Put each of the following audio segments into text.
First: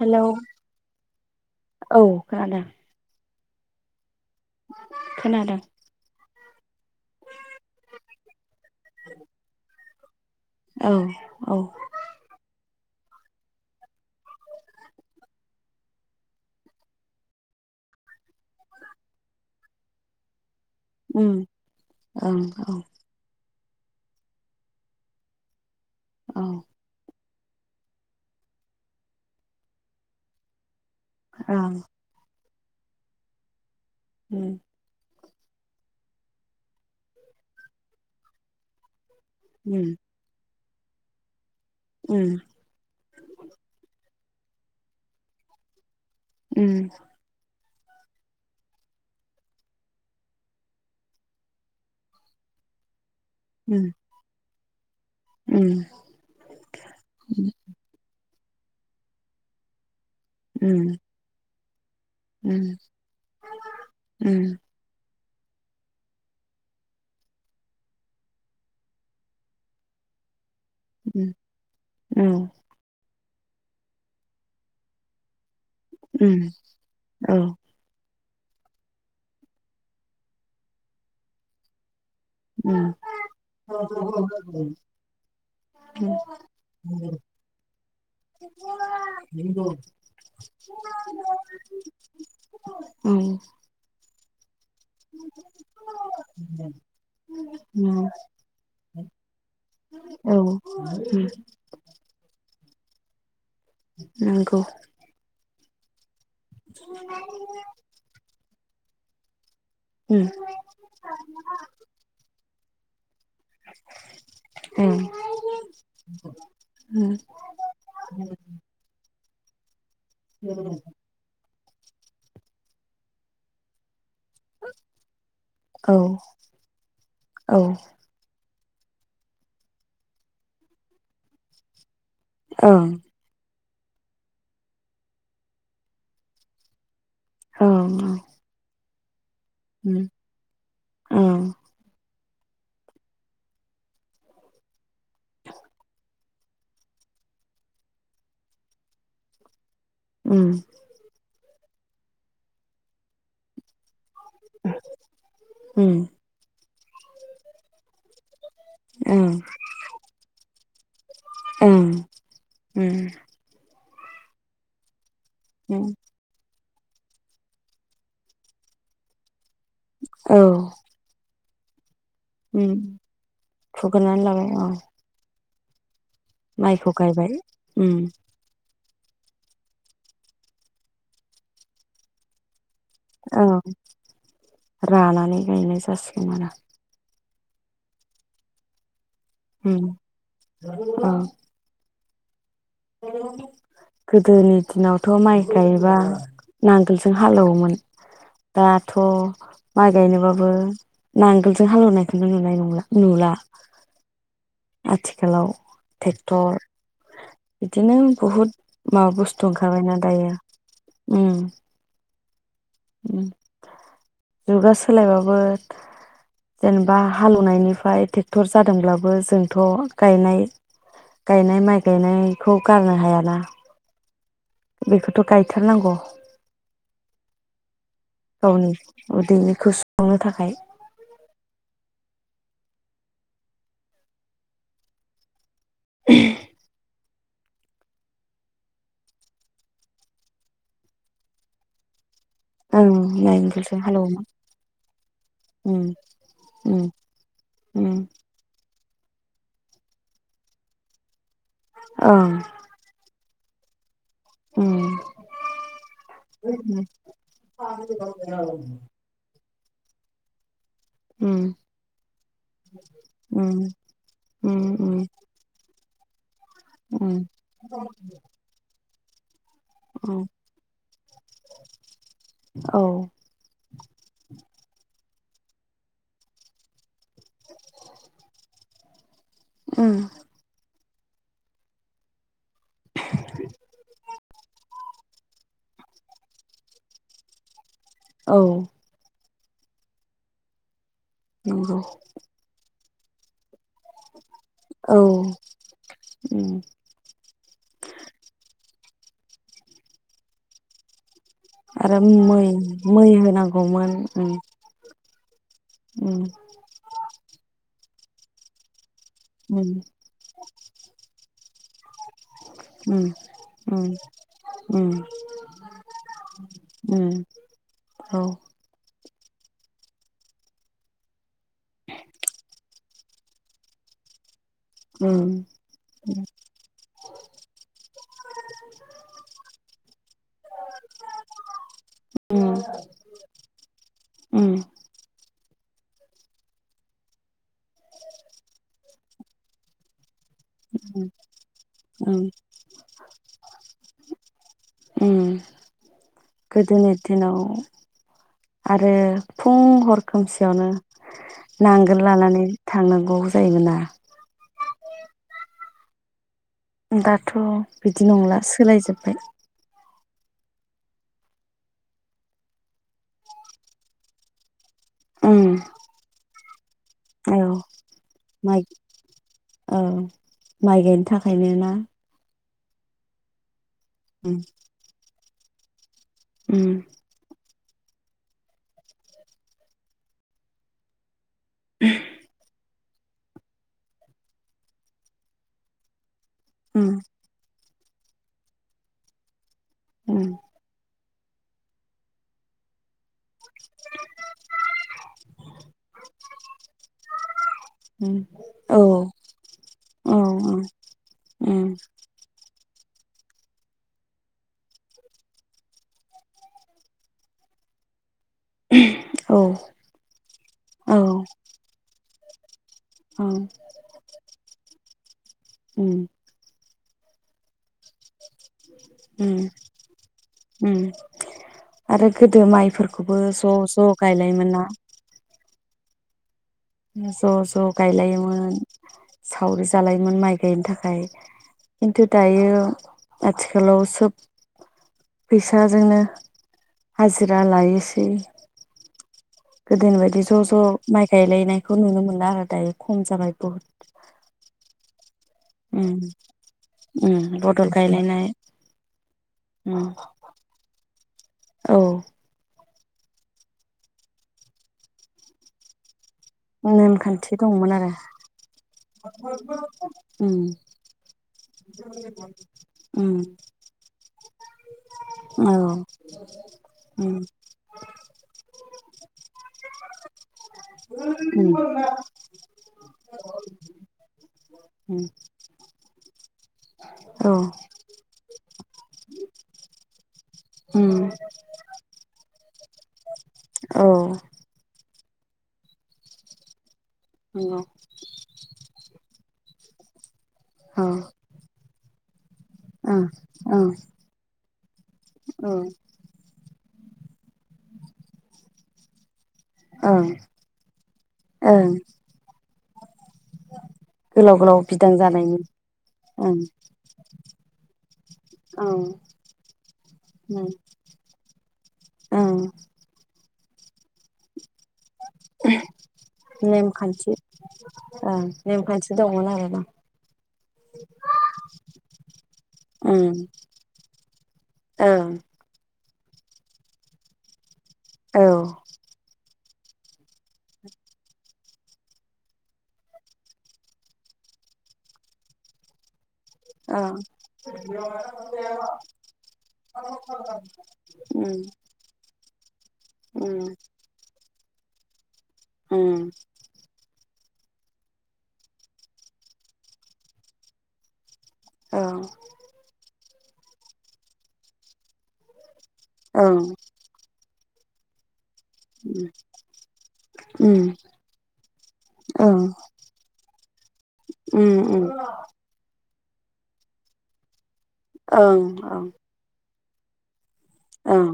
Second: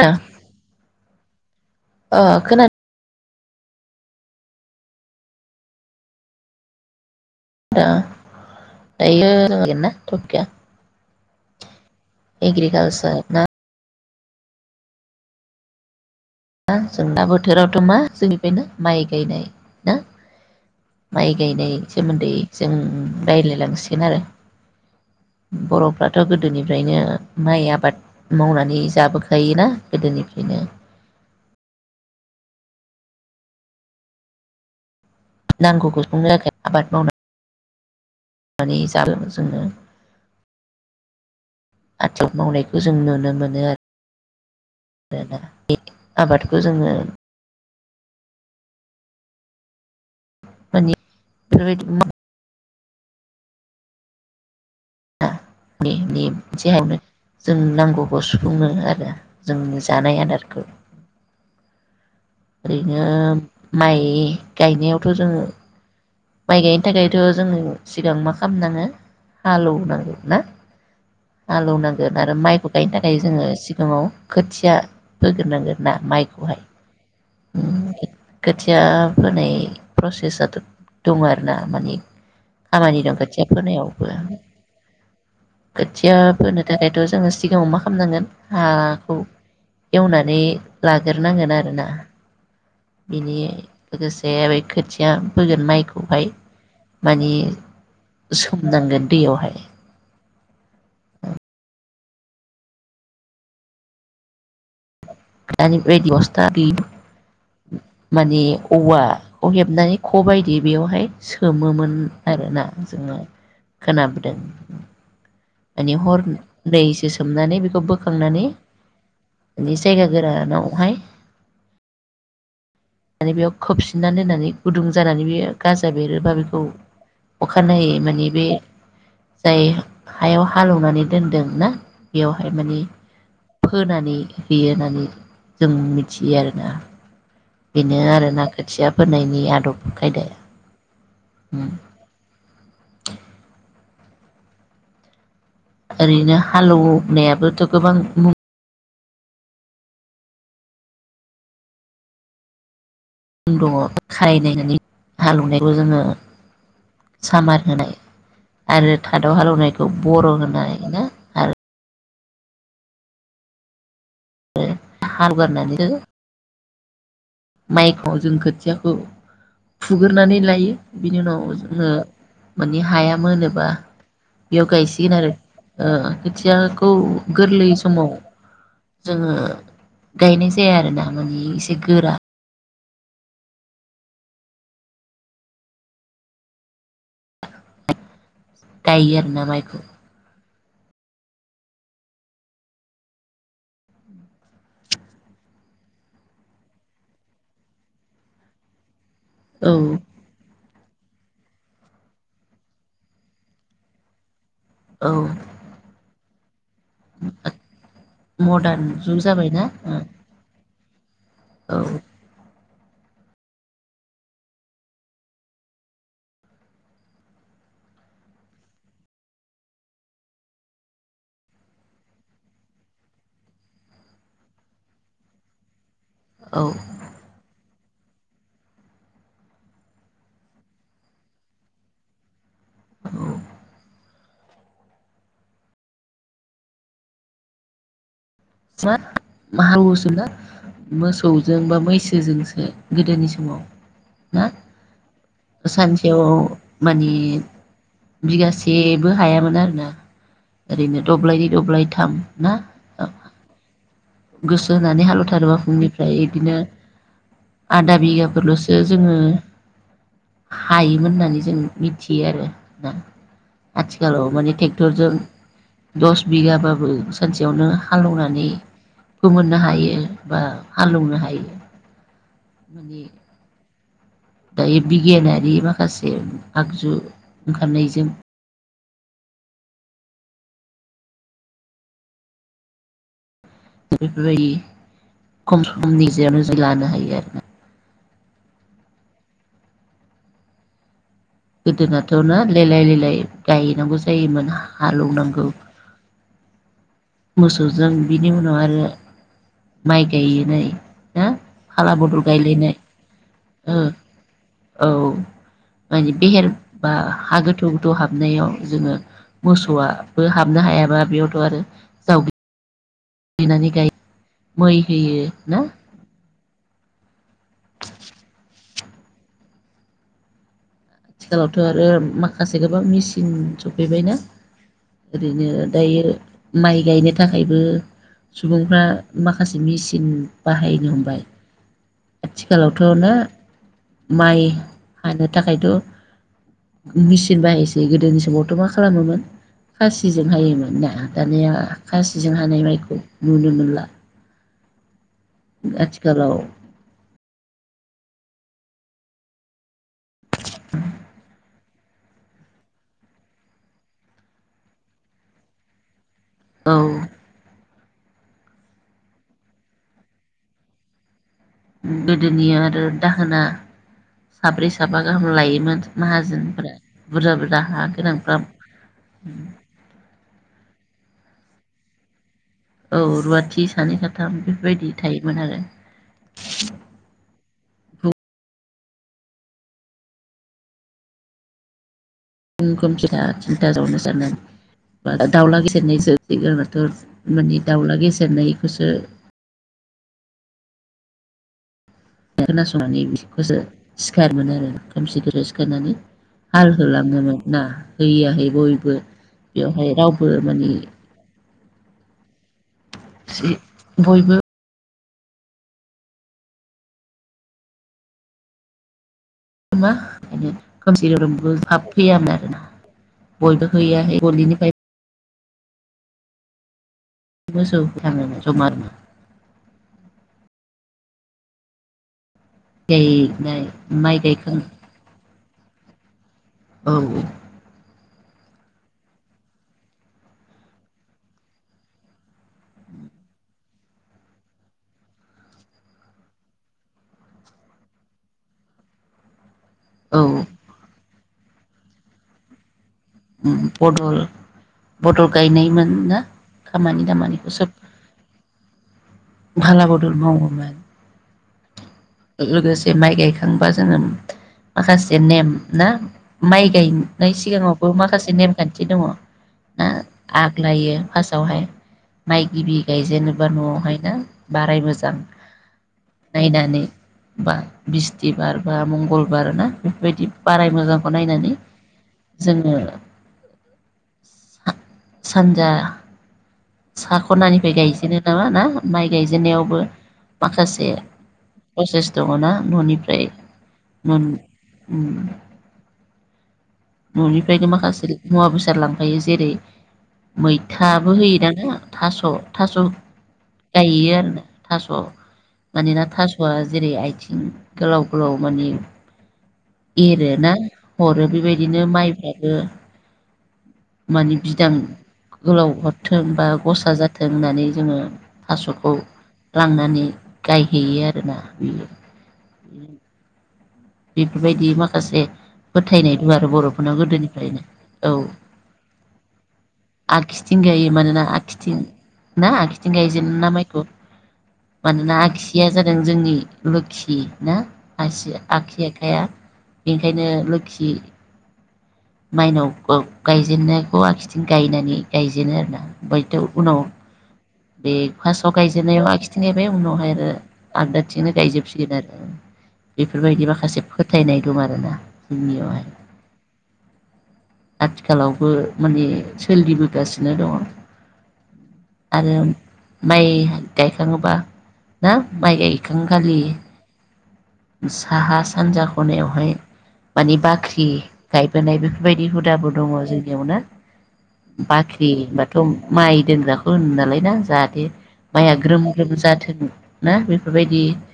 हेल औ खोनादों। खोनादों। दा। दायो [unintelligible] [unintelligible] औ औ। एग्रिकालचार ना मा जोंना बोथोरावथ मा जोंनिफ्रायनो माइ गायनाय ना। उम माइ गायनाय सोमोन्दै ओं जों औ रायलायलांनो, गोन आरो बरफ फोराथ औ गोदोनिफ्रायनो। माइ आबाद मावनानै जाबोखायोना गोदोनिफ्रायनो ओं। उम नांगौखौ संनो थाखाय आबाद मावनानै [unintelligible] [unintelligible] उम आदब उम मावनायखौ जों नुनो मोनो आरो [unintelligible] आबादखौ उम जोङो [unintelligible] उम उम [unintelligible] जोंनो नांगौ बस्थु [unintelligible] जानाय आदारखौ उम ओरैनो माइ उम गायनायाव खौ जोङो माइ गायनो थाखायथ' जोङो सिगां मा खालामनाङो हालेवनांगौ ना? उम हालौनांगोन उम औ आरो माइखौ गायनो नां फ्राय जोङो सिगाङाव खोथिया फोग्रोनांगोन ना उम माइखौहाय औ खोथिया फोनाय प्रसेसआथ' दङ आरोना माने उम खामानि दं खोथिया फोनायावबो खोथिया फोनो थाखायथ' जोङो सिगाङाव मा खालामनांगोन हाखौ एवनानै लाग्रोनांगोन आरोना उम बिनि लोगोसे बे [unintelligible] सोमनांगोन दैयावहाय औ नंगौ। [unintelligible] [unintelligible] औवा खौ हेबनानै ख' उम बायदि बेयावहाय सोमोमोन आरोना जोंनाव खोनाबदों ओं माने हरनैसो उम सोमनानै बेखौ बोखांनानै बिसो गोरानावहाय आरो बेयाव खोबस फिननानै दोनानै गुदुं जानानै बे गाजा औ बेरोबा बेखौ औ अखानायनायै माने बे जाय हायाव हालौवनानै दोनदों ना बेयावहाय माने ओं फोनानै होयो होननानै जों मिथियो आरोना बेनो ओं आरो ना खोथिया। फोनायनि बि आदब उम खायदा ओं उम। ओरैनो हालौनायाबोथ गोबां मुं। उम दङ खारायनानै हालौवनायखौ जोङो उम सामार होनाय आरो ओं थादाव हालौवनायखौ बर' होनाय होनो आरो ना। ओं उम [unintelligible] उम [unintelligible] माइखौ जों खोथियाखौ। औ फुग्रोनानै लायो बिनि उनाव जों हो उम माने हाया मोनोबा फुग्रोनानै लाबाय बेयाव औ गायसिगोन आरो ओ खोथियाखौ माइखौ गायबाय गोरलै उम समाव जोङो गायनाय जाया आरोना माने एसे गोरा। औ रानानै गायनाय जासिगोन आरो गायो आरो। ना माइखौ। उम औ। गोदोनि दिनावथ माइ गायबा नांगोलजों हालेवोमोन दाथ' अ माइ औ गायनोबाबो। नांगोलजों हालेवनायखौनो नुनाय नंला नुला औ आथिखालाव ट्रेक्टर बिदिनो बहुद मदार्न माबा जुग बुस्थु जाबायना ओंखारबायना दायो। उम ओ जुगा सोलायबाबो जेनेबा हालेवनायनिफ्राय टेक्टर जादोंब्लाबो जोंथ गायनाय गायनाय माइ गायनायखौ गारनो हायाना बेखौथ गायथारनांगौ। औ। गावनि उदैनिखौ सुफुंनो थाखाय [unintelligible] उ हागोसोना मोसौजों बा मैसो। जोंसो ओं गोदोनि समाव नांगोलजों हालेवोमोन ना उम सानसेयाव उम मानि उम बिगासे एबो हायामोन आरोना ओरैनो दब्लायनै दब्लाय थाम ओं ना ओं। गोसो होनानै उम हालौथारोबा फुंनिफ्राय बिदिनो आधा बिगाफोरलसो जोङो हायोमोन होननानै उम जों मिथियो आरो ना उम आथिखालाव उम माने ट्रेक्टरजों दस बिगाबाबो उम सानसेयावनो हालौनाय फोमोन नो हायो उम बा हालौनो हायो। औ दायो बिगियानारि नि माखासे आगजु ओंखारनायजों ओं [inaudible] बेफोरबायदि खम समनि जेयावनो जि लानो हायो आरो ना, औ नंगौ गोदोनाथ ना लेलाय लेलाय [unintelligible] गायनांगौ जायोमोन औ हालौनांगौ। उम मोसौजों बिनि उनाव आरो माइ गायनाय, ना फाला आरो बदल मै गायलायनाय मै ओ होनांगौमोन ओम, औ माने बिहेर बा हा गोथौ गोथौ हाबनायाव जोङो उम मोसौआबो हाबनो हायाबा बेयावथ' आरो जाव उम उम बिनानैहाय मै होयो ना? ओम औ। आथिखालावथ आरो माखासे गोबां मेचिन सफैबायना। उम ओरैनो दायो माइ गायनो थाखायबो सुबुंफ्रा माखासे मेचिन बाहायनो हमबाय उम आथिखालावथ' ना माइ उम हानो थाखायथ मेचिन बाहायसै गोदोनि समावथ' मा खालामोमोन खासि सिजों हायोमोन ना दानिया उम खासिजों हानाय माइखौ नुनो मोनला उम आथिखालाव। गोदोनि दिनाव आरो फुं हर खोमसियावनो नांगोल लानानै थांनांगौ जायोमोना औ दाथ' बिदि नंला सोलायजोब्बाय गोदोनि आरो दाहोना साब्रै साबा गाहाम उम लायोमोन माहाजोनफोरा बुरजा औ बुरजा हा। गोनांफ्रा माइ औ माइ गायनो था खायनोना। औ रुवाथि सानै उम साथाम बेफोरबायदि थायोमोन आरो उम। फुं [unintelligible] श [unintelligible] दाउला गेसिरनोसै। सिगांनाथ' उम मानि दाउला गेसेेरनायखौसो उम खोना संनानै। खौसो सिखारोमोन आरो खोमसि गोसो सिखारनानै हाल होलाङोमोन ना है उम या है औ बयबो बेवहाय रावबो औ मानि उम [unintelligible] बयबो। [unintelligible] मा बिदि औ खोमसि गोरोमबो हाब फैया नो [unintelligible] उम बयबो हैया है गलि निफाय उम। मोसौ। थाङोमोन ज'मानो उम उम आरो गोदो माइफोरखौबो गायनाय ज'ज' माइ गायखां गायलायोमोन ना? औ ज' ज' गायलायोमोन। मोन सावरि जालायोमोन माइ गायनो थाखाय खिन्थु दायो। आथिखा आथिखालाव सोब फैसाजोंनो हाजिरा लायोसै। गोदोनि औ बायदि ज' ज' माइ गायलायनायखौ नुनो मोनला आरो दायो। खम जाबाय उम बहुद बदल बद गायनाय मोन ना उम खामानि उम दामानिखौ बदल सोब गायलायनाय उम फाला बदल मावोमोन औ लोगोसे माइ गायखांबा जोङो माखासे नेम ना माइ गायनाय नेमखान्थि दंमोन सिगाङावबो आरो माखासे नेमखान्थि दङ ना उम आ आग्लायो फास्तावहाय माइ गिबि उम गायजेेनोबा न'आवहाय ना बाराय मोजां औ उम नायनानै उम बा बिस्थिबार बा मंगलबार ना बेफोरबायदि बाराय मोजां। खौ उम औ उम औ नायनानै नंगौ औ जोङो सानजा सा खनानिफ्राय गायजेनो नामा ना माइ गायजेन्नायावबो ओं माखासे सेेस दङ ना ननिफ्राय न'नि उम ननिफ्रायनो माखासे मुवा बेसाद लांफायो जेरै ओं मैथाबो होयो दाना थास। थास ओं गायो आरो ना थास मानोना थास जेरै आथिं गोलाव गोलाव माने ओं एरोना हरो ओं बेबायदिनो माइफ्राबो माने गोलाव गोलाव बिदां जानायनि गोलाव हरथों ओं बा गसा जाथों होननानै जोङो थास'खौ ओं लांनानै गायहैयो आरो बेना बियो ओं [unintelligible] दि माखासे फोथायनाय दं आरो बरफोरनाव नेमखान्थि गोदोनिफायनो औ ओं नेमखान्थि दंमोन आरोना आगसिथिं गायो मानोना आगसिथिं ना आगसिथिं ओं गायजेनोना मायखौ मानोना आगसिया जादों जों जोंनि लोखि ना आसिया ओं आखि आखाइया बेनिखायनो लोखि माइनाव खौ गायजेन्नायखौ आखिथिं गायनानै गायजेनो आरोना हयत उनाव ओं बे फासाव गायजेननायाव आगसिनिफ्राय उनाव हाय आरो आगदाथिंनो उम गायजोबसिगोन आरो बेफोरबायदि माखासे फोथायनाय। दं आरोना। उननियावहाय उम आथिखालावबो माने सोलिबोगासिनो दङ ओं आरो माइ गायखाङोबा ना माइ गाय। उम [unintelligible] [inaudible] साहा सानजा खनायावहाय माने बाख्रि गायबोनाय बेफोरबायदि ओं हुदाबो दङ जोंनियावनो उम उम बाख्रि होनबाथ' माइ दोनग्राखौ होनो नालाय ना जा [unintelligible] ओं माइया ओं ग्रोम ग्रोम जाथों। ना बि बेफोरबायदि ओं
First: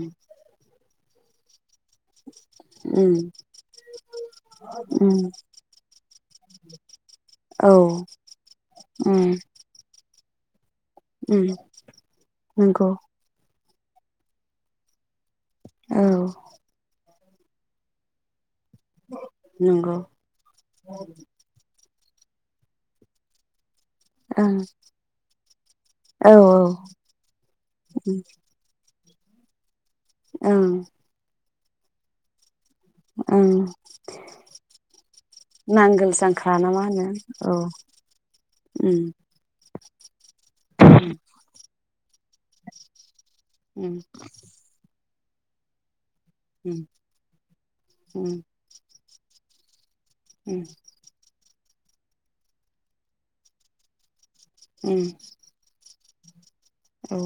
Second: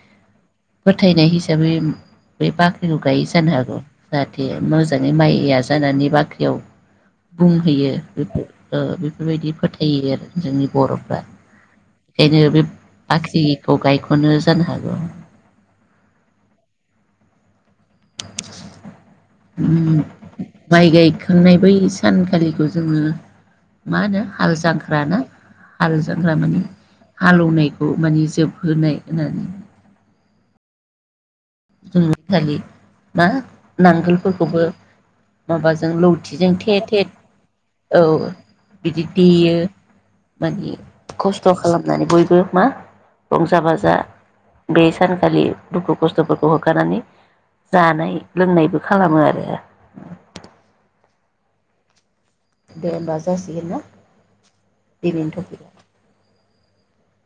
थायनाय हिसाबै बे बाख्रिखौ उम गायै जानो हागौ जाहाथे मोजाङै उम माइया जानानै बाख्रियाव औ बुंहैयो बेफो ओ उम बेफोरबायदि फोथायो आरो जोंनि बर'फ्रा उम बेनो बे नंगौ बाख्रि खौ गायख'नो जानो हागौ। औ। नंगौ [inaudible] माइ गायखांनाय बै सानखालिबो जोङो मा होनो हाल ओं जांख्राना हाल औ जांख्रा माने हालौनायखौ माने जोबहोनाय होननानै ओं। [inaudible] ना, ओं नांगोलफोरखौबो माबाजों नांगोल लावथिजों जांख्रा ना थे मा थे, होनो औ उम बिदि देयो माने उम खस्थ' खालाम होननानै बयबो मा रंजा बाजा उम बे सान खालि दुखु खस्थ'खौ अ होखारनानै जानाय उम लोंनायबो खालामो आरो। उम। दे होमबा जासिगोना। उम दिनैनि टपिकआ। औ।